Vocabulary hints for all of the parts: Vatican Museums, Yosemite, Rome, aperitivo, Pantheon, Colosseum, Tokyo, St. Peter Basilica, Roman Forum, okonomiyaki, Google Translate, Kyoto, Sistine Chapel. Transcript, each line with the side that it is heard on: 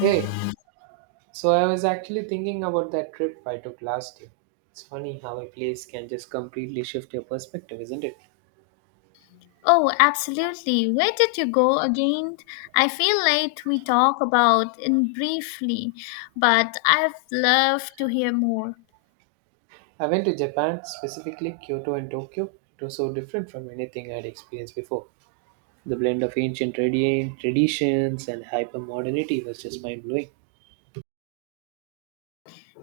right: Hey, so I was actually thinking about that trip I took last year. It's funny how a place can just completely shift your perspective, isn't it?
left: Oh, absolutely. Where did you go again? I feel late we talk about in briefly, but I've loved to hear more.
right: I went to Japan, specifically Kyoto and Tokyo. It was so different from anything I'd experienced before. The blend of ancient traditions and hypermodernity was just mind blowing.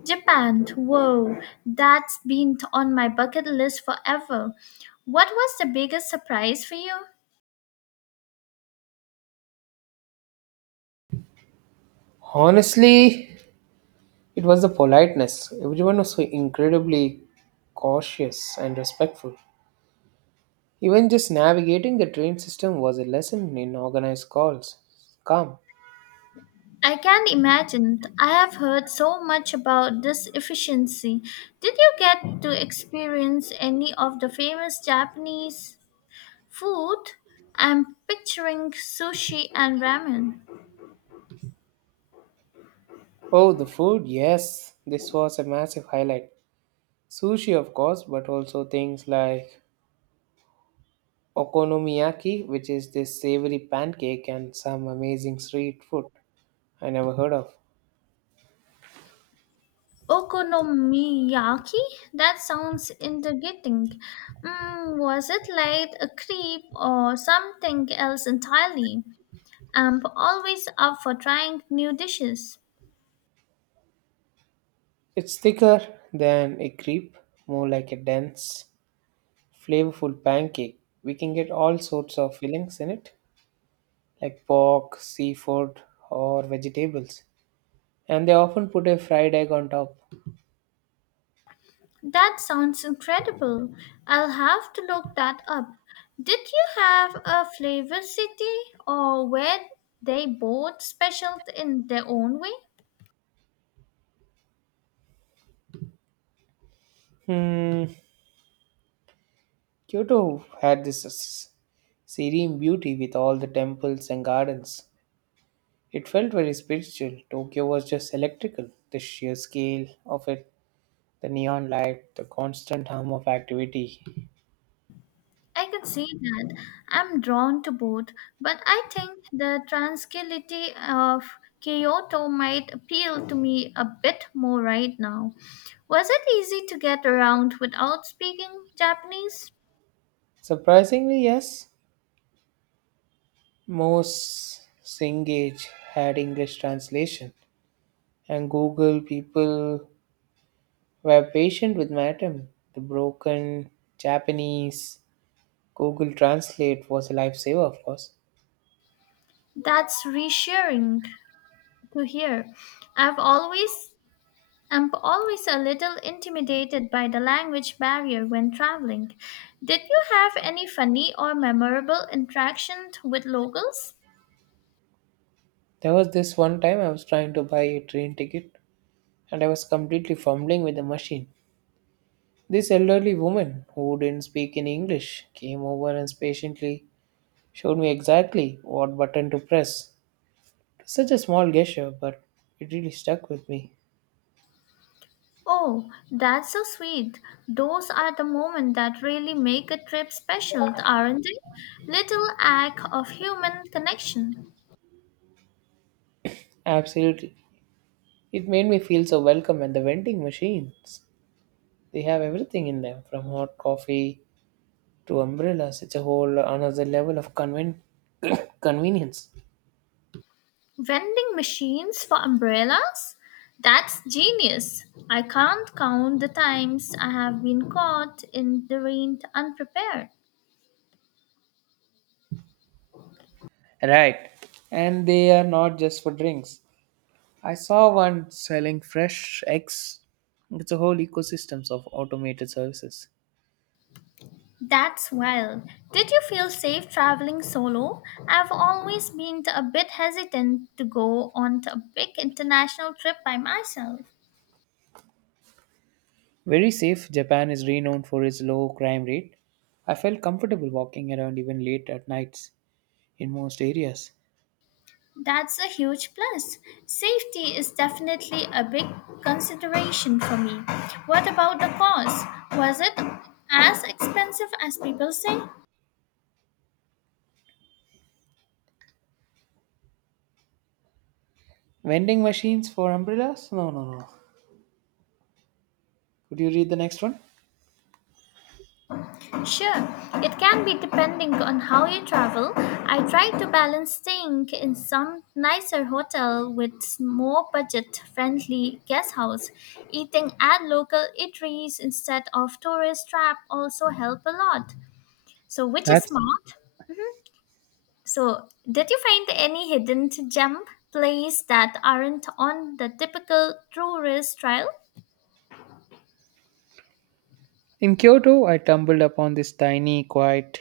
left: Japan, whoa, that's been on my bucket list forever. What was the biggest surprise for you?
right: Honestly, it was the politeness. Everyone was so incredibly cautious and respectful. Even just navigating the train system was a lesson in organized calls. Calm.
left: I can't imagine. I have heard so much about this efficiency. Did you get to experience any of the famous Japanese food? I'm picturing sushi and ramen.
right: Oh, the food, yes. This was a massive highlight. Sushi, of course, but also things like okonomiyaki, which is this savory pancake, and some amazing street food I never heard of.
left: Okonomiyaki? That sounds intriguing. Was it like a creep or something else entirely? I'm always up for trying new dishes.
right: It's thicker than a crepe, more like a dense, flavorful pancake. We can get all sorts of fillings in it, like pork, seafood, or vegetables. And they often put a fried egg on top.
left: That sounds incredible. I'll have to look that up. Did you have a flavor city or were they both special in their own way?
right: Hmm, Kyoto had this serene beauty with all the temples and gardens. It felt very spiritual. Tokyo was just electrical. The sheer scale of it, the neon light, the constant hum of activity.
left: I can see that. I'm drawn to both, but I think the tranquility of Kyoto might appeal to me a bit more right now. Was it easy to get around without speaking Japanese?
right: Surprisingly, yes, most Singage had English translation, and Google people were patient with my attempt. The broken Japanese Google Translate was a lifesaver, of course.
left: That's reassuring to hear. I've always I'm always a little intimidated by the language barrier when traveling. Did you have any funny or memorable interactions with locals?
right: There was this one time I was trying to buy a train ticket and I was completely fumbling with the machine. This elderly woman who didn't speak in English came over and patiently showed me exactly what button to press. Such a small gesture, but it really stuck with me.
left: Oh, that's so sweet. Those are the moments that really make a trip special, aren't they? Little act of human connection.
right: Absolutely. It made me feel so welcome at the vending machines. They have everything in them from hot coffee to umbrellas. It's a whole another level of convenience.
left: Vending machines for umbrellas? That's genius. I can't count the times I have been caught in the rain unprepared.
right: Right. And they are not just for drinks. I saw one selling fresh eggs. It's a whole ecosystems of automated services.
left: That's wild. Did you feel safe traveling solo? I've always been a bit hesitant to go on a big international trip by myself.
right: Very safe. Japan is renowned for its low crime rate. I felt comfortable walking around even late at nights in most areas.
left: That's a huge plus. Safety is definitely a big consideration for me. What about the cost? Was it as expensive as people say?
right: Vending machines for umbrellas? No, no, no. Could you read the next one?
left: Sure, it can be depending on how you travel. I try to balance staying in some nicer hotel with more budget friendly guest house. Eating at local eateries instead of tourist trap also help a lot. So which is
right: That's
left: smart? So, did you find any hidden gem plays that aren't on the typical tourist trail?
right: in Kyoto. I stumbled upon this tiny, quiet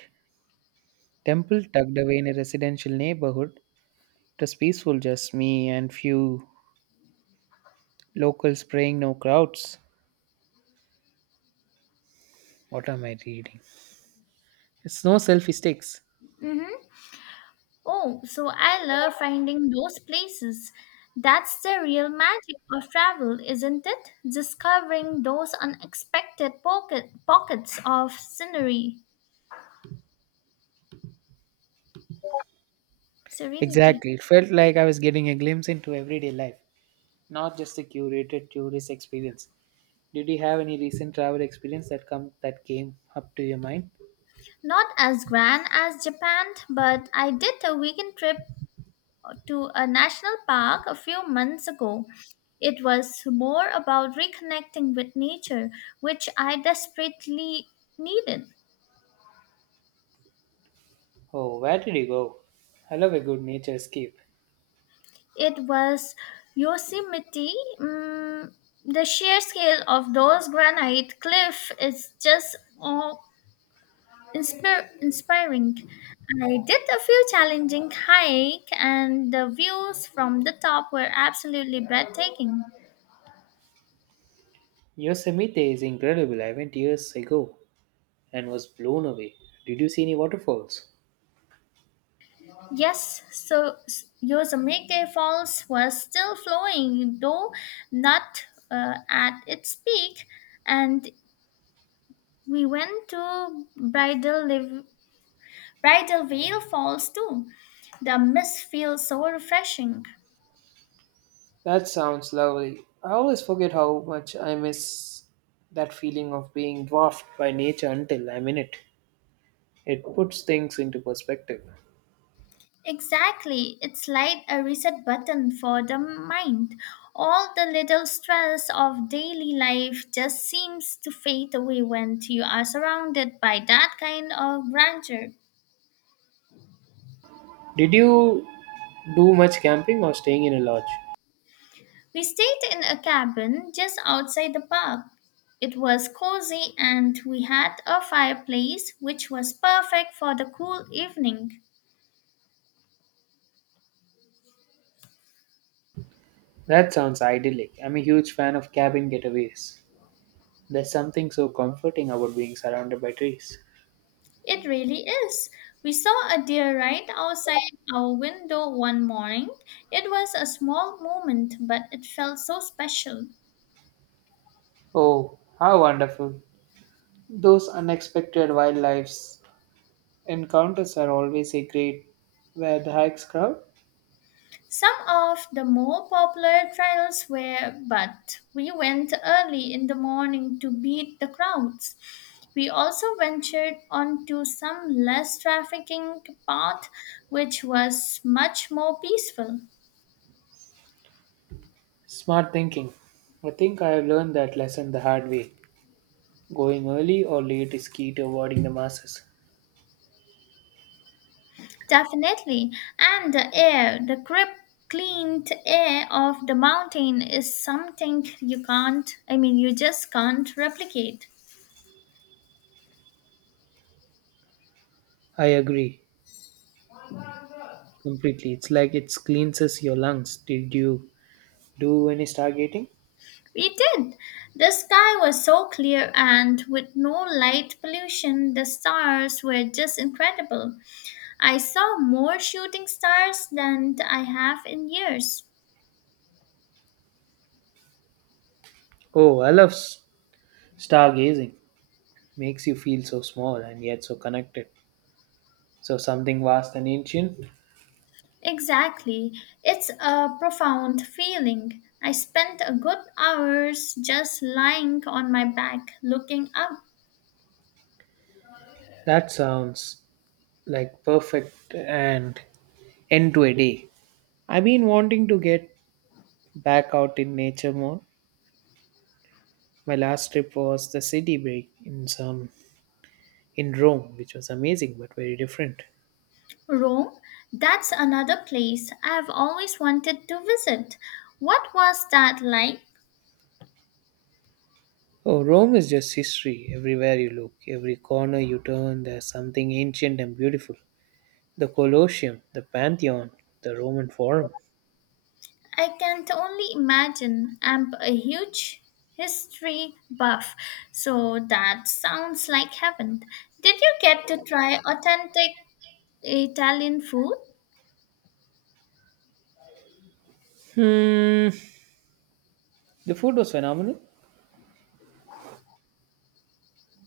right: temple tucked away in a residential neighborhood. It was peaceful, just me and few Locals praying, no crowds. What am I reading? It's no selfie sticks.
left: Mm-hmm. Oh, so I love finding those places. That's the real magic of travel, isn't it? Discovering those unexpected pockets of scenery, serenity.
right: Exactly. It felt like I was getting a glimpse into everyday life, not just a curated tourist experience. Did you have any recent travel experience that came up to your mind?
left: Not as grand as Japan, but I did a weekend trip to a national park a few months ago. It was more about reconnecting with nature, which I desperately needed.
right: Oh, where did you go? I love a good nature escape.
left: It was Yosemite. Mm, the sheer scale of those granite cliff is just oh, inspiring. I did a few challenging hike, and the views from the top were absolutely breathtaking.
right: Yosemite is incredible. I went years ago and was blown away. Did you see any waterfalls?
left: Yes, Yosemite Falls was still flowing, though not at its peak, and we went to Bridal Veil Falls too. The mist feels so refreshing.
right: That sounds lovely. I always forget how much I miss that feeling of being dwarfed by nature until I'm in it. It puts things into perspective.
left: Exactly, it's like a reset button for the mind. All the little stress of daily life just seems to fade away when you are surrounded by that kind of grandeur.
right: Did you do much camping or staying in a lodge?
left: We stayed in a cabin just outside the park. It was cozy and we had a fireplace which was perfect for the cool evening.
right: That sounds idyllic. I'm a huge fan of cabin getaways. There's something so comforting about being surrounded by trees.
left: It really is. We saw a deer right outside our window one morning. It was a small moment, but it felt so special.
right: Oh, how wonderful. Those unexpected wildlife encounters are always a great where the hikes crowd.
left: Some of the more popular trails were, but we went early in the morning to beat the crowds. We also ventured onto some less trafficking path, which was much more peaceful.
right: Smart thinking. I think I have learned that lesson the hard way. Going early or late is key to avoiding the masses.
left: Definitely. And the air, the crisp, clean air of the mountain is something you can't, I mean, you just can't replicate.
right: I agree completely. It's like it cleanses your lungs. Did you do any stargating?
left: We did. The sky was so clear, and with no light pollution, the stars were just incredible. I saw more shooting stars than I have in years.
right: Oh, I love stargazing. Makes you feel so small and yet so connected. So something vast and ancient.
left: Exactly. It's a profound feeling. I spent a good hours just lying on my back looking up.
right: That sounds like perfect and end to a day. I've been wanting to get back out in nature more. My last trip was the city break in Rome, which was amazing but very different.
left: Rome, that's another place I've always wanted to visit. What was that like?
right: Oh, Rome is just history. Everywhere you look, every corner you turn, there's something ancient and beautiful. The Colosseum, the Pantheon, the Roman Forum.
left: I can only imagine. I'm a huge history buff, so that sounds like heaven. Did you get to try authentic Italian food?
right: Hmm. The food was phenomenal.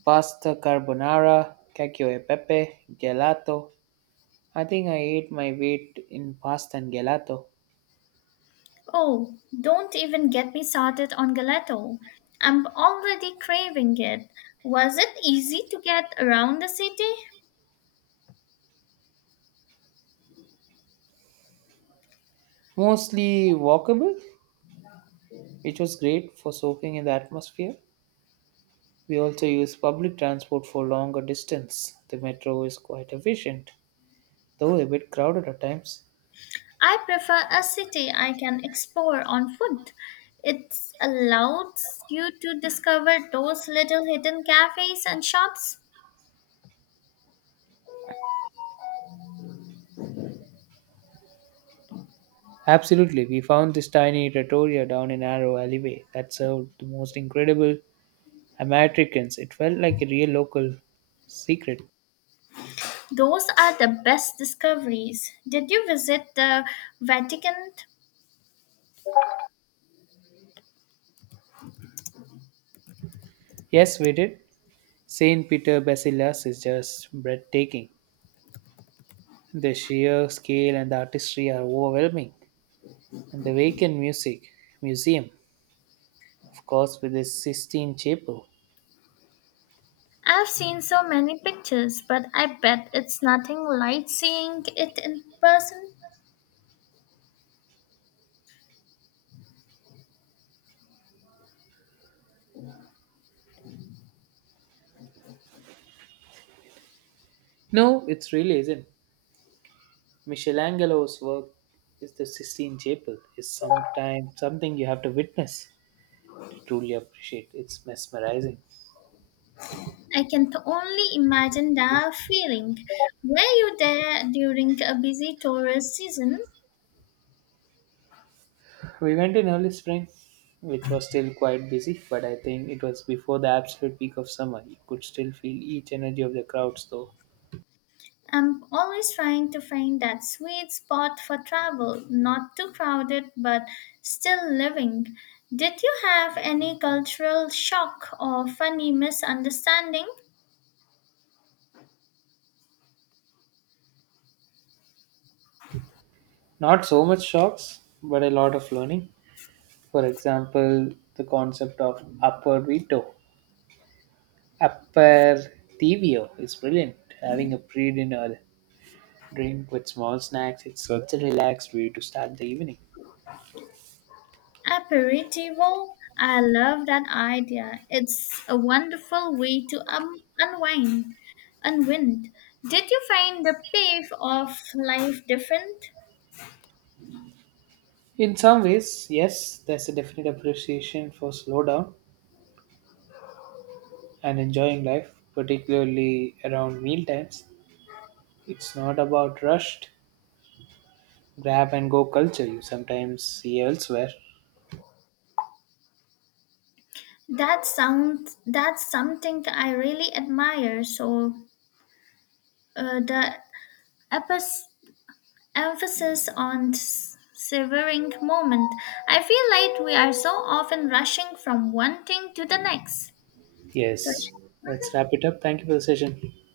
right: Pasta carbonara, cacio e pepe, gelato. I think I ate my weight in pasta and gelato.
left: Oh, don't even get me started on gelato. I'm already craving it. Was it easy to get around the city?
right: Mostly walkable, which was great for soaking in the atmosphere. We also use public transport for longer distance. The metro is quite efficient, though a bit crowded at times.
left: I prefer a city I can explore on foot. It allows you to discover those little hidden cafes and shops.
right: Absolutely, we found this tiny trattoria down a narrow alleyway that served the most incredible Americans. It felt like a real local secret.
left: Those are the best discoveries. Did you visit the Vatican?
right: Yes, we did. St. Peter Basilas is just breathtaking. The sheer scale and the artistry are overwhelming. And the Vatican Music Museum, of course, with the Sistine Chapel.
left: I've seen so many pictures, but I bet it's nothing like seeing it in person.
right: No, it really isn't. Michelangelo's work is the Sistine Chapel is sometimes something you have to witness to truly appreciate. It's mesmerizing.
left: I can only imagine the feeling. Were you there during a busy tourist season?
right: We went in early spring, which was still quite busy, but I think it was before the absolute peak of summer. You could still feel each energy of the crowds though.
left: I'm always trying to find that sweet spot for travel, not too crowded but still living. Did you have any cultural shock or funny misunderstanding?
right: Not so much shocks, but a lot of learning. For example, the concept of upper TVO is brilliant. Having a pre-dinner drink with small snacks. It's such a relaxed way to start the evening.
left: Aperitivo, I love that idea. It's a wonderful way to unwind. Unwind. Did you find the pace of life different?
right: In some ways, yes, there's a definite appreciation for slow down and enjoying life, particularly around meal times. It's not about rushed grab and go culture you sometimes see elsewhere.
left: That sounds that's something I really admire. So uh, the epis- emphasis on severing moment. I feel like we are so often rushing from one thing to the next. So
right: Yes,
left: yeah.
right: let's
left: Hmm?
right: wrap it up. Thank you for the session.